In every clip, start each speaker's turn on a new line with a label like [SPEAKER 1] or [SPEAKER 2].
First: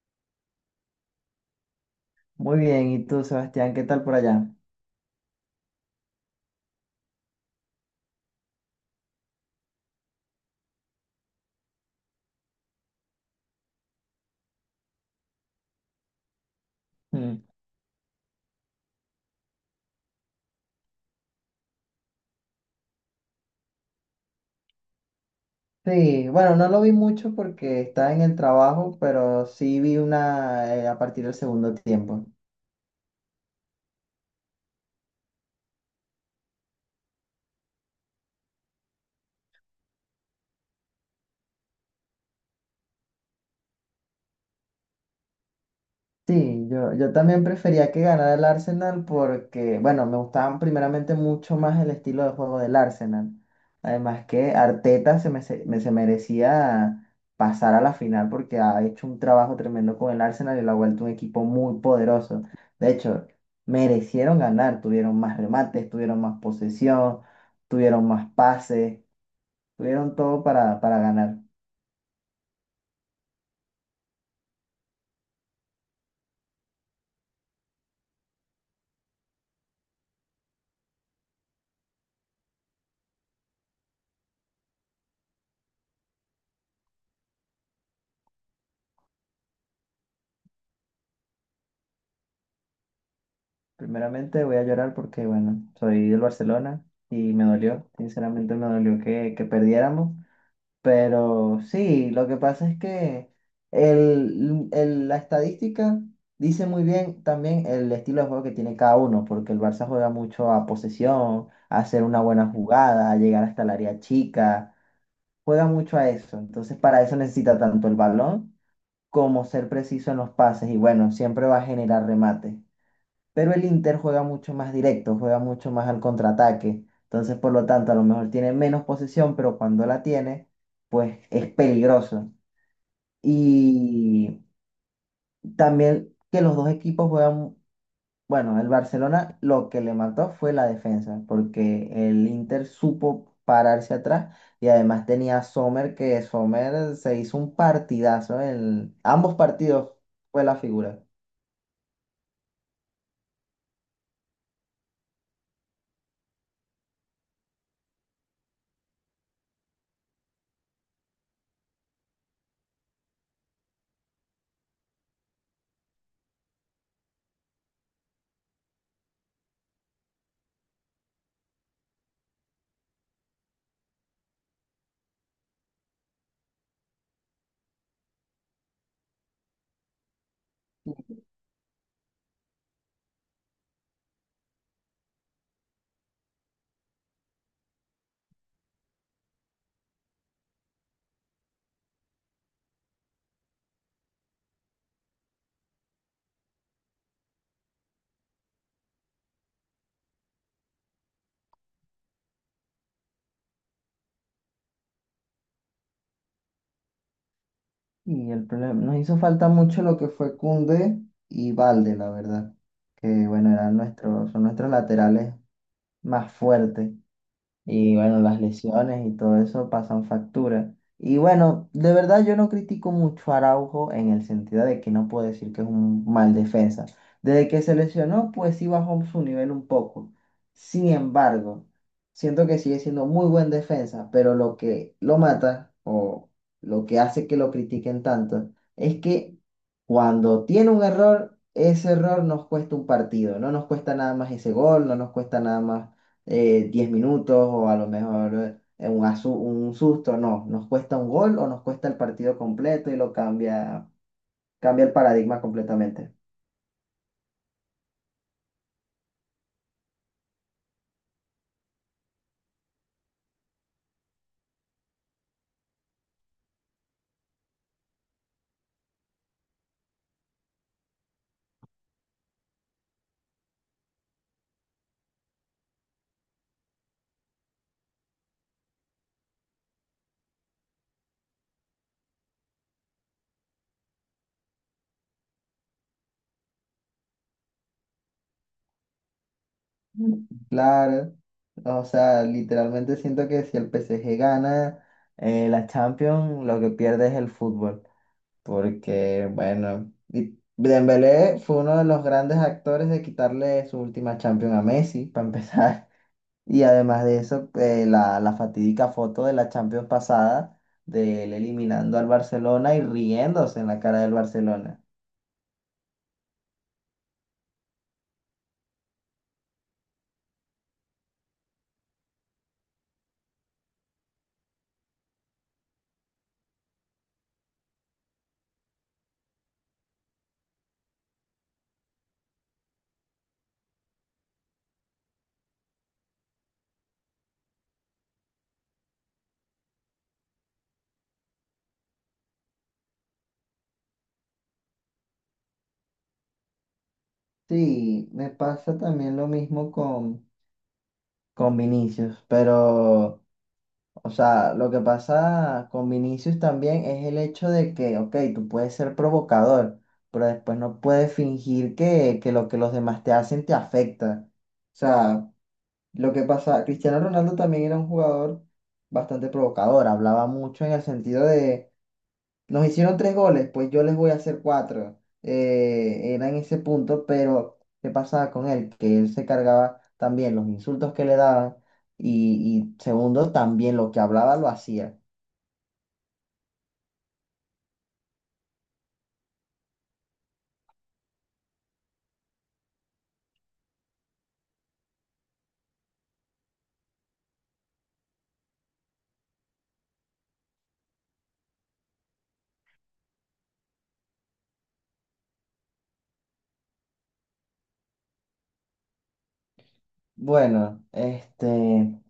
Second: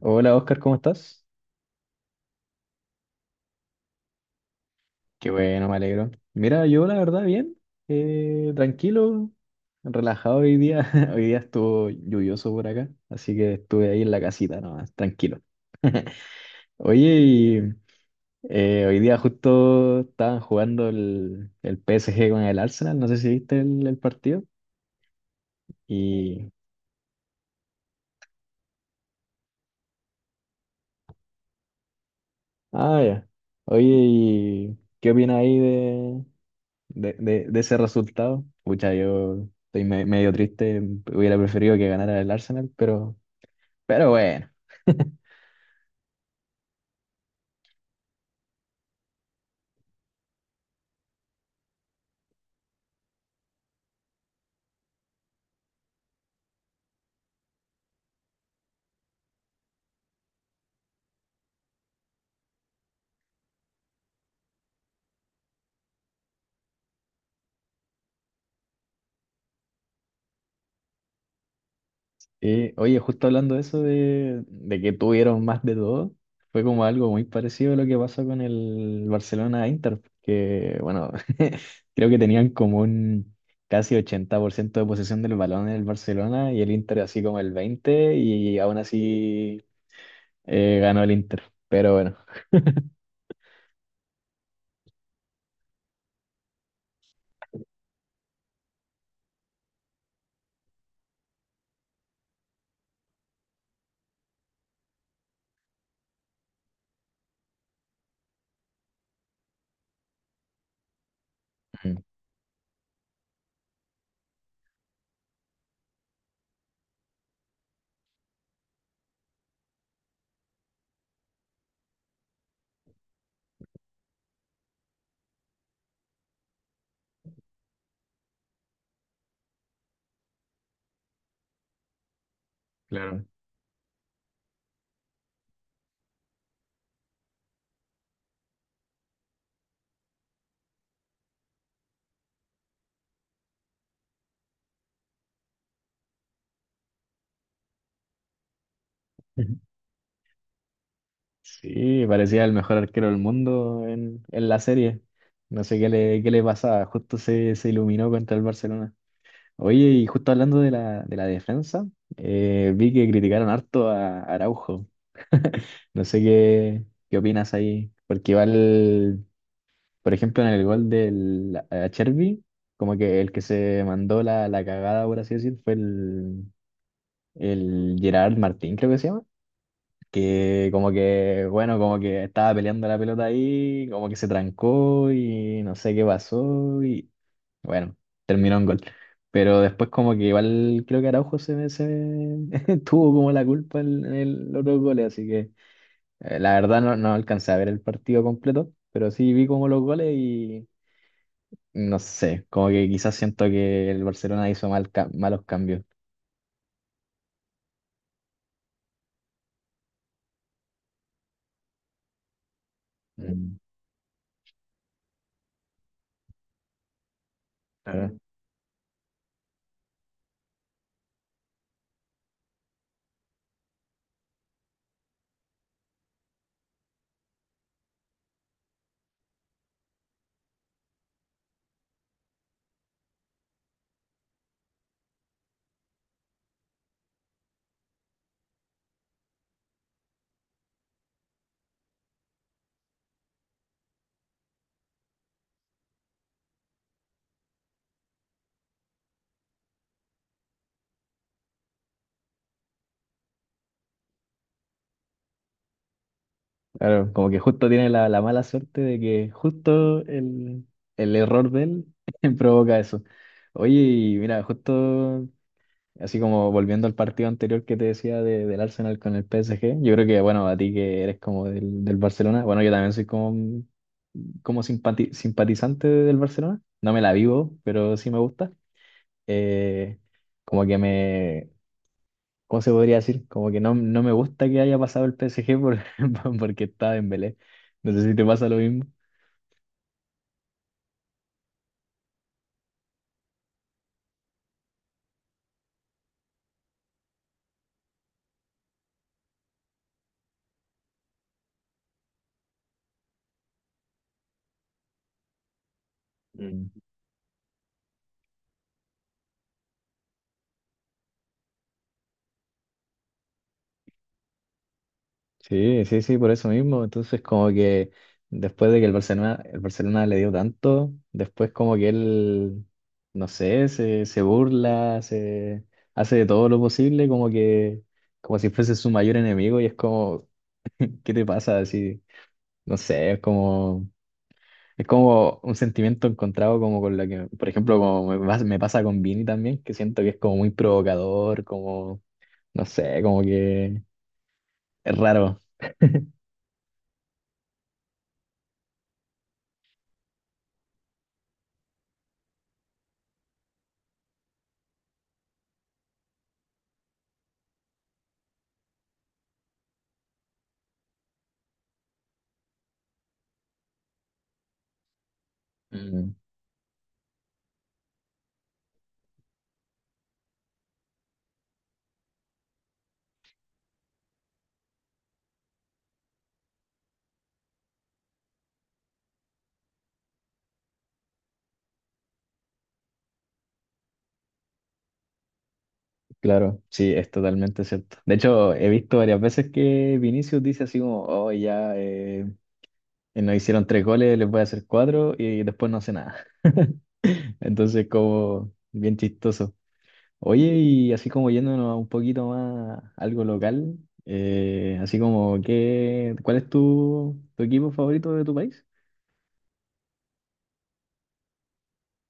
[SPEAKER 1] Hola Oscar, ¿cómo estás?
[SPEAKER 2] Muy bien, ¿y tú, Sebastián, qué tal por allá?
[SPEAKER 1] Qué bueno, me alegro. Mira, yo la verdad bien, tranquilo, relajado hoy día. Hoy día estuvo lluvioso por acá, así que estuve ahí en la casita nomás, tranquilo. Oye,
[SPEAKER 2] Mm.
[SPEAKER 1] y, hoy día justo estaban jugando el PSG con el Arsenal, no sé si viste el partido.
[SPEAKER 2] Sí,
[SPEAKER 1] Y,
[SPEAKER 2] bueno, no lo vi mucho porque estaba en el trabajo, pero sí vi una a partir del segundo tiempo.
[SPEAKER 1] ah, ya. Oye, ¿y qué opinas ahí de ese resultado? Pucha, yo estoy medio triste, hubiera preferido que ganara el Arsenal, pero bueno.
[SPEAKER 2] Sí, yo también prefería que ganara el Arsenal porque, bueno, me gustaba primeramente mucho más el estilo de juego del Arsenal. Además que Arteta se merecía pasar a la final porque ha hecho un trabajo tremendo con el Arsenal y lo ha vuelto un equipo muy poderoso. De hecho, merecieron ganar, tuvieron más remates, tuvieron más posesión, tuvieron más pases, tuvieron todo para ganar.
[SPEAKER 1] Y, oye, justo hablando de eso, de que tuvieron más de dos, fue como algo muy parecido a lo que pasó con el Barcelona-Inter, que bueno, creo que tenían como un casi 80% de posesión del balón en el Barcelona y el Inter así como el 20% y aún así ganó el Inter, pero bueno.
[SPEAKER 2] Primeramente voy a llorar porque, bueno, soy del Barcelona y me dolió, sinceramente me dolió que perdiéramos, pero sí, lo que pasa es que la estadística dice muy bien también el estilo de juego que tiene cada uno, porque el Barça juega mucho a posesión, a
[SPEAKER 1] Mm.
[SPEAKER 2] hacer una buena jugada, a llegar hasta el área chica, juega mucho a eso, entonces para eso necesita tanto el balón como ser preciso en los pases y bueno, siempre va a generar remate. Pero el Inter juega mucho más directo, juega mucho más al contraataque. Entonces, por lo tanto, a lo mejor tiene menos posesión, pero cuando la tiene, pues es peligroso.
[SPEAKER 1] Claro.
[SPEAKER 2] Y también que los dos equipos juegan, bueno, el Barcelona lo que le mató fue la defensa, porque el Inter supo pararse atrás y además tenía a Sommer, que Sommer se hizo un partidazo en ambos partidos, fue la figura.
[SPEAKER 1] Sí, parecía el mejor arquero del mundo en, la serie. No sé qué le pasaba, justo se, iluminó contra el Barcelona. Oye, y justo hablando de la defensa, vi que criticaron harto a Araujo. No sé qué opinas ahí, porque igual, por ejemplo, en el gol del a Chervi, como que el que se mandó la, cagada, por así decir, fue el Gerard Martín, creo que se llama, que como que, bueno, como que estaba peleando la pelota ahí, como que se trancó y no sé qué pasó y bueno, terminó en gol. Pero después como que igual creo que Araujo se, tuvo como la culpa en los dos goles, así que la verdad no alcancé a ver el partido completo, pero sí vi como los goles y no sé, como que quizás siento que el Barcelona hizo mal, malos cambios.
[SPEAKER 2] Y el problema, nos hizo falta mucho lo que fue Koundé y Valde, la verdad. Que bueno, eran nuestros, son nuestros laterales más fuertes. Y
[SPEAKER 1] Mm.
[SPEAKER 2] bueno, las lesiones y todo eso pasan factura. Y bueno, de verdad yo no critico mucho a Araujo en el sentido de que no puedo decir que es un mal defensa. Desde que se lesionó, pues sí bajó su nivel un poco. Sin embargo, siento que sigue siendo muy buen defensa, pero lo que lo mata o lo que hace que lo critiquen tanto es que cuando tiene un error, ese error nos cuesta un partido. No nos cuesta nada más ese gol, no nos cuesta nada más 10 minutos o a lo mejor un susto, no, nos cuesta un gol o nos cuesta el partido completo y lo cambia, cambia el paradigma completamente.
[SPEAKER 1] Claro, como que justo tiene la, mala suerte de que justo el error de él provoca eso. Oye, y mira, justo así como volviendo al partido anterior que te decía del Arsenal con el PSG, yo creo que, bueno, a ti que eres como del, Barcelona, bueno, yo también soy como, como simpatizante del Barcelona, no me la vivo, pero sí me gusta. Eh, como que me, ¿cómo se podría decir? Como que no me gusta que haya pasado el PSG por, porque estaba en Belé. No sé si te pasa lo mismo.
[SPEAKER 2] Mm. Claro, o sea, literalmente siento que si el PSG gana la Champions, lo que pierde es el fútbol, porque bueno, y Dembélé fue uno de los grandes actores de quitarle su última Champions a Messi, para empezar. Y
[SPEAKER 1] Mm.
[SPEAKER 2] además de eso, la fatídica foto de la Champions pasada, de él eliminando al Barcelona y riéndose en la cara del Barcelona.
[SPEAKER 1] Sí, sí, sí, por eso mismo. Entonces, como que después de que el Barcelona le dio tanto, después como que él, no sé, se burla, se hace de todo lo posible, como que, como si fuese su mayor enemigo, y es como, ¿qué te pasa? Así, no sé, es como. Es como un sentimiento encontrado como con la que, por ejemplo, como me pasa con Vini también, que siento que es como muy provocador, como, no sé, como que es raro.
[SPEAKER 2] Sí, me pasa también lo mismo con Vinicius, pero, o sea, lo que pasa con Vinicius también es el hecho de que, ok, tú puedes ser provocador, pero después no puedes fingir que lo que los demás te hacen te afecta. O sea,
[SPEAKER 1] Mm,
[SPEAKER 2] lo que pasa, Cristiano Ronaldo también era un jugador bastante provocador, hablaba mucho en el sentido de, nos hicieron tres goles, pues yo les voy a hacer cuatro. Era en ese punto, pero ¿qué pasaba con él? Que él se cargaba también los insultos que le daban y segundo, también lo que hablaba lo hacía.
[SPEAKER 1] claro, sí, es totalmente cierto. De hecho, he visto varias veces que Vinicius dice así como, oh, ya nos hicieron tres goles, les voy a hacer cuatro y después no hace nada. Entonces, como bien chistoso. Oye, y así como yéndonos a un poquito más a algo local, así como que, ¿cuál es tu, equipo favorito de tu país?
[SPEAKER 2] Bueno,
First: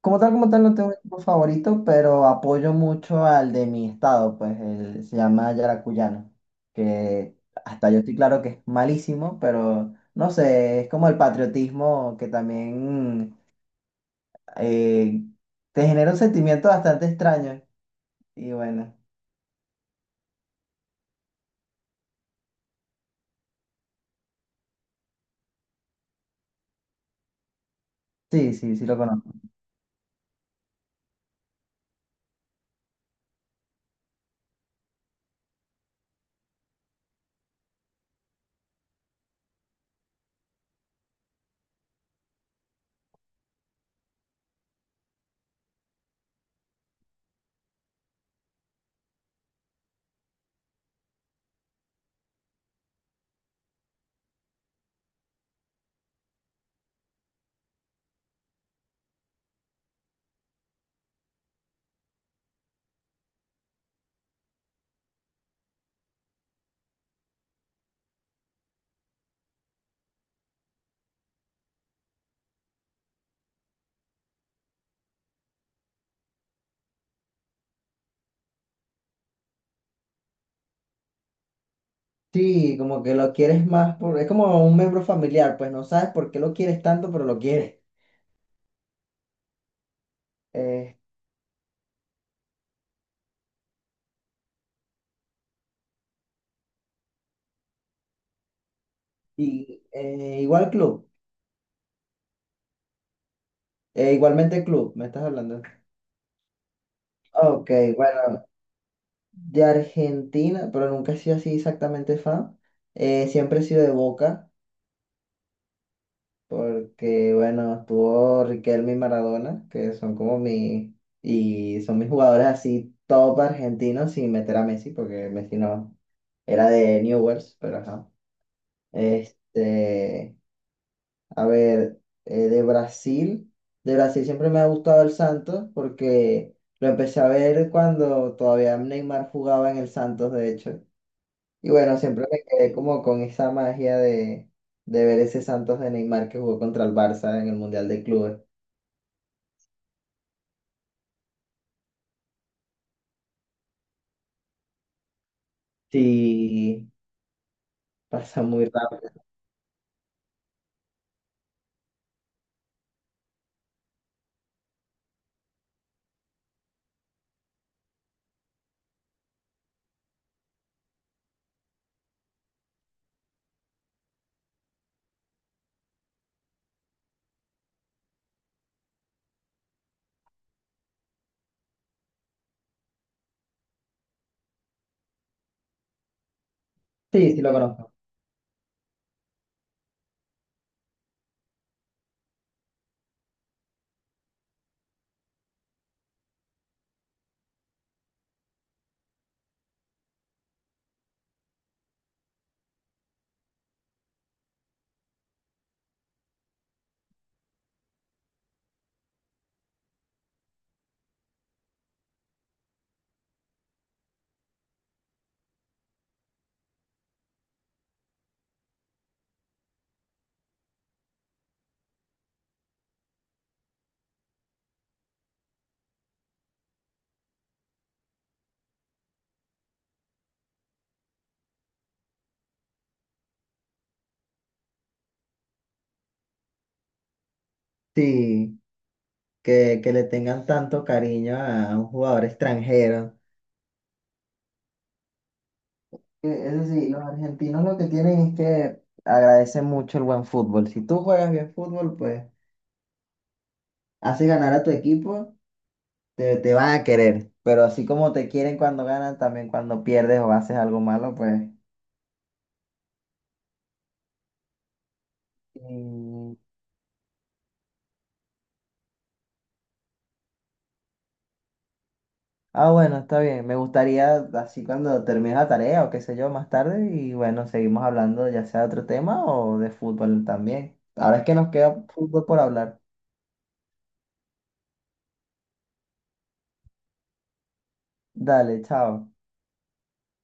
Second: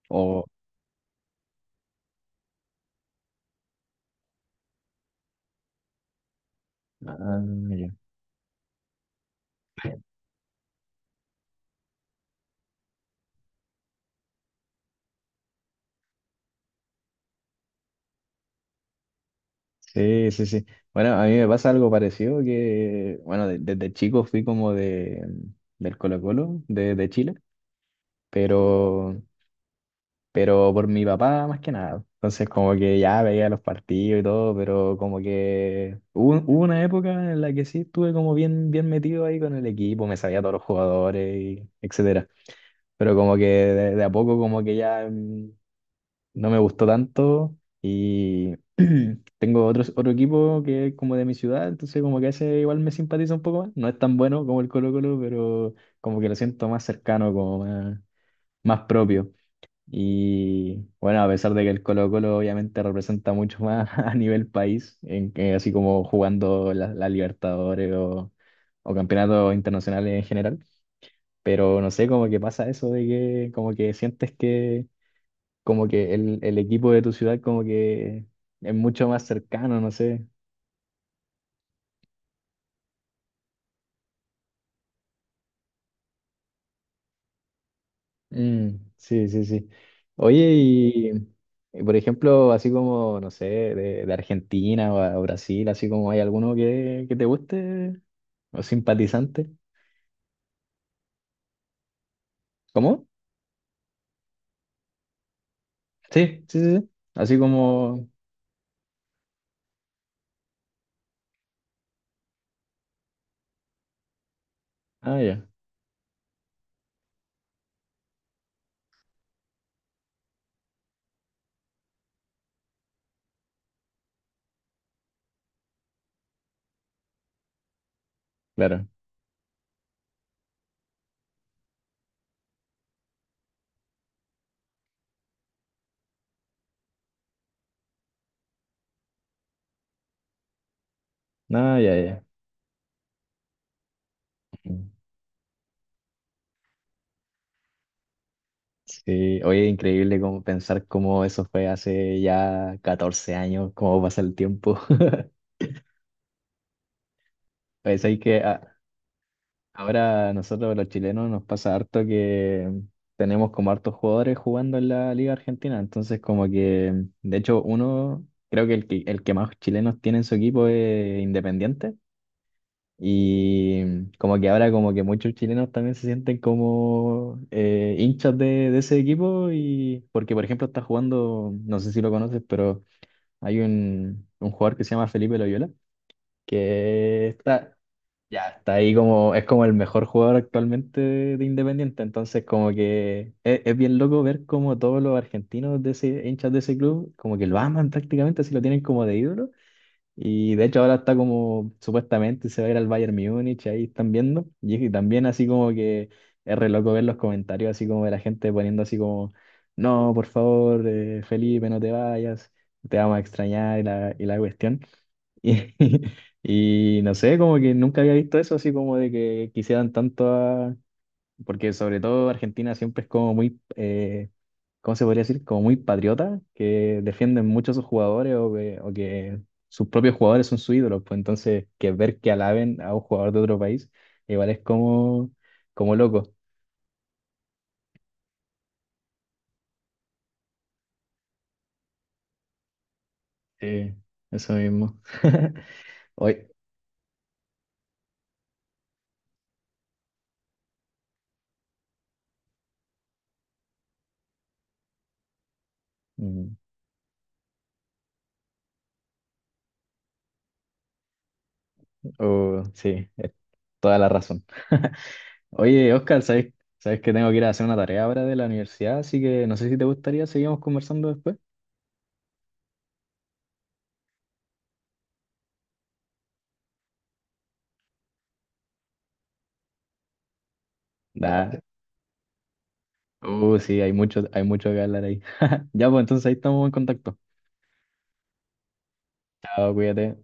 [SPEAKER 2] como tal,
[SPEAKER 1] O,
[SPEAKER 2] como tal, no tengo un equipo favorito, pero apoyo mucho al de mi estado, pues el, se llama Yaracuyano, que
[SPEAKER 1] ah, ya.
[SPEAKER 2] hasta yo estoy claro que es malísimo, pero no sé, es como el patriotismo que también eh, te genera un sentimiento bastante extraño. Y bueno,
[SPEAKER 1] Sí, sí, sí. Bueno, a mí me pasa algo parecido que, bueno, desde chico fui como del Colo-Colo, de Chile,
[SPEAKER 2] sí, sí, sí lo
[SPEAKER 1] pero
[SPEAKER 2] conozco.
[SPEAKER 1] pero por mi papá más que nada. Entonces como que ya veía los partidos y todo, pero como que hubo una época en la que sí estuve como bien, bien metido ahí con el equipo, me sabía todos los jugadores, y etcétera. Pero como que de, a poco como que ya no me gustó tanto y tengo otro equipo que es como de mi ciudad, entonces como que ese igual me simpatiza un poco más. No es tan bueno como el Colo-Colo, pero como que lo siento más cercano, como más, más propio. Y bueno, a pesar de que el Colo-Colo obviamente representa mucho más a nivel país, en así como jugando la, Libertadores o campeonatos internacionales en general, pero no sé, como que pasa eso de que como que sientes que como que el, equipo de tu ciudad como que es mucho más cercano, no sé.
[SPEAKER 2] Sí, como que lo quieres más, por, es como un miembro familiar, pues no sabes por qué lo quieres tanto, pero lo quieres.
[SPEAKER 1] Mm, sí, sí, sí. Oye,
[SPEAKER 2] Eh,
[SPEAKER 1] y, por ejemplo, así como, no sé, de Argentina o, o Brasil, así como hay alguno que te guste o simpatizante.
[SPEAKER 2] Igual club,
[SPEAKER 1] ¿Cómo?
[SPEAKER 2] igualmente club, me estás hablando.
[SPEAKER 1] Sí, sí, sí, sí. Así
[SPEAKER 2] Ok,
[SPEAKER 1] como...
[SPEAKER 2] bueno, de Argentina, pero nunca he sido así exactamente fan. Siempre he sido de Boca,
[SPEAKER 1] Ah, ya,
[SPEAKER 2] porque bueno, estuvo Riquelme y Maradona, que son como mi, y son mis jugadores así top argentinos sin meter a Messi, porque Messi no era de Newell's, pero ajá.
[SPEAKER 1] claro.
[SPEAKER 2] Este, a ver, de Brasil siempre me ha gustado el Santos, porque lo empecé a ver cuando todavía Neymar jugaba en el Santos, de hecho. Y
[SPEAKER 1] Ah, ya,
[SPEAKER 2] bueno,
[SPEAKER 1] ya.
[SPEAKER 2] siempre me quedé como con esa magia
[SPEAKER 1] Mm.
[SPEAKER 2] de ver ese Santos de Neymar que jugó contra el Barça en el Mundial de Clubes.
[SPEAKER 1] Sí, oye, increíble como pensar cómo eso fue hace ya 14 años, cómo pasa el tiempo.
[SPEAKER 2] Sí,
[SPEAKER 1] Pues hay que
[SPEAKER 2] pasa muy rápido.
[SPEAKER 1] ahora a nosotros los chilenos nos pasa harto que tenemos como hartos jugadores jugando en la Liga Argentina, entonces como que, de hecho, uno, creo que el que, más chilenos tiene en su equipo es Independiente, y como que ahora como que muchos chilenos también se sienten como hinchas de, ese equipo, y porque por ejemplo está jugando, no sé si lo conoces, pero hay un jugador que se llama Felipe Loyola, que
[SPEAKER 2] Sí, sí lo
[SPEAKER 1] está,
[SPEAKER 2] conozco.
[SPEAKER 1] ya, está ahí como, es como el mejor jugador actualmente de Independiente, entonces como que es bien loco ver como todos los argentinos de ese, hinchas de ese club, como que lo aman prácticamente, así lo tienen como de ídolo, y de hecho ahora está como, supuestamente se va a ir al Bayern Múnich, ahí están viendo, y, también así como que es re loco ver los comentarios, así como de la gente poniendo así como, no, por favor, Felipe, no te vayas, te vamos a extrañar y la cuestión. Y, y no sé, como que nunca había visto eso, así como de que quisieran tanto a... Porque sobre todo Argentina siempre es como muy, ¿cómo se podría decir? Como muy patriota, que defienden mucho a sus jugadores o que sus propios jugadores son sus ídolos. Pues entonces, que ver que alaben a un jugador de otro país, igual es como, como loco.
[SPEAKER 2] Sí, que le tengan tanto cariño a un jugador extranjero.
[SPEAKER 1] Sí, eso mismo. Hoy,
[SPEAKER 2] Eso sí, los argentinos lo que tienen es que agradecen mucho el buen fútbol. Si tú juegas bien fútbol, pues haces ganar a tu equipo, te
[SPEAKER 1] mm,
[SPEAKER 2] van a querer. Pero así como te quieren cuando ganan, también cuando pierdes o haces algo malo, pues...
[SPEAKER 1] oh, sí, es toda la razón. Oye, Oscar,
[SPEAKER 2] Mm.
[SPEAKER 1] ¿sabes que tengo que ir a hacer una tarea ahora de la universidad? Así que no sé si te gustaría, seguimos conversando después.
[SPEAKER 2] Ah, bueno, está bien. Me gustaría, así cuando termine la tarea o qué sé yo, más tarde, y bueno, seguimos hablando ya sea de otro tema o de fútbol también. Ahora es que
[SPEAKER 1] Da.
[SPEAKER 2] nos
[SPEAKER 1] Dale.
[SPEAKER 2] queda fútbol por hablar.
[SPEAKER 1] Sí, hay mucho, que hablar ahí. Ya, pues entonces ahí estamos en contacto.
[SPEAKER 2] Dale, chao.
[SPEAKER 1] Chao, cuídate.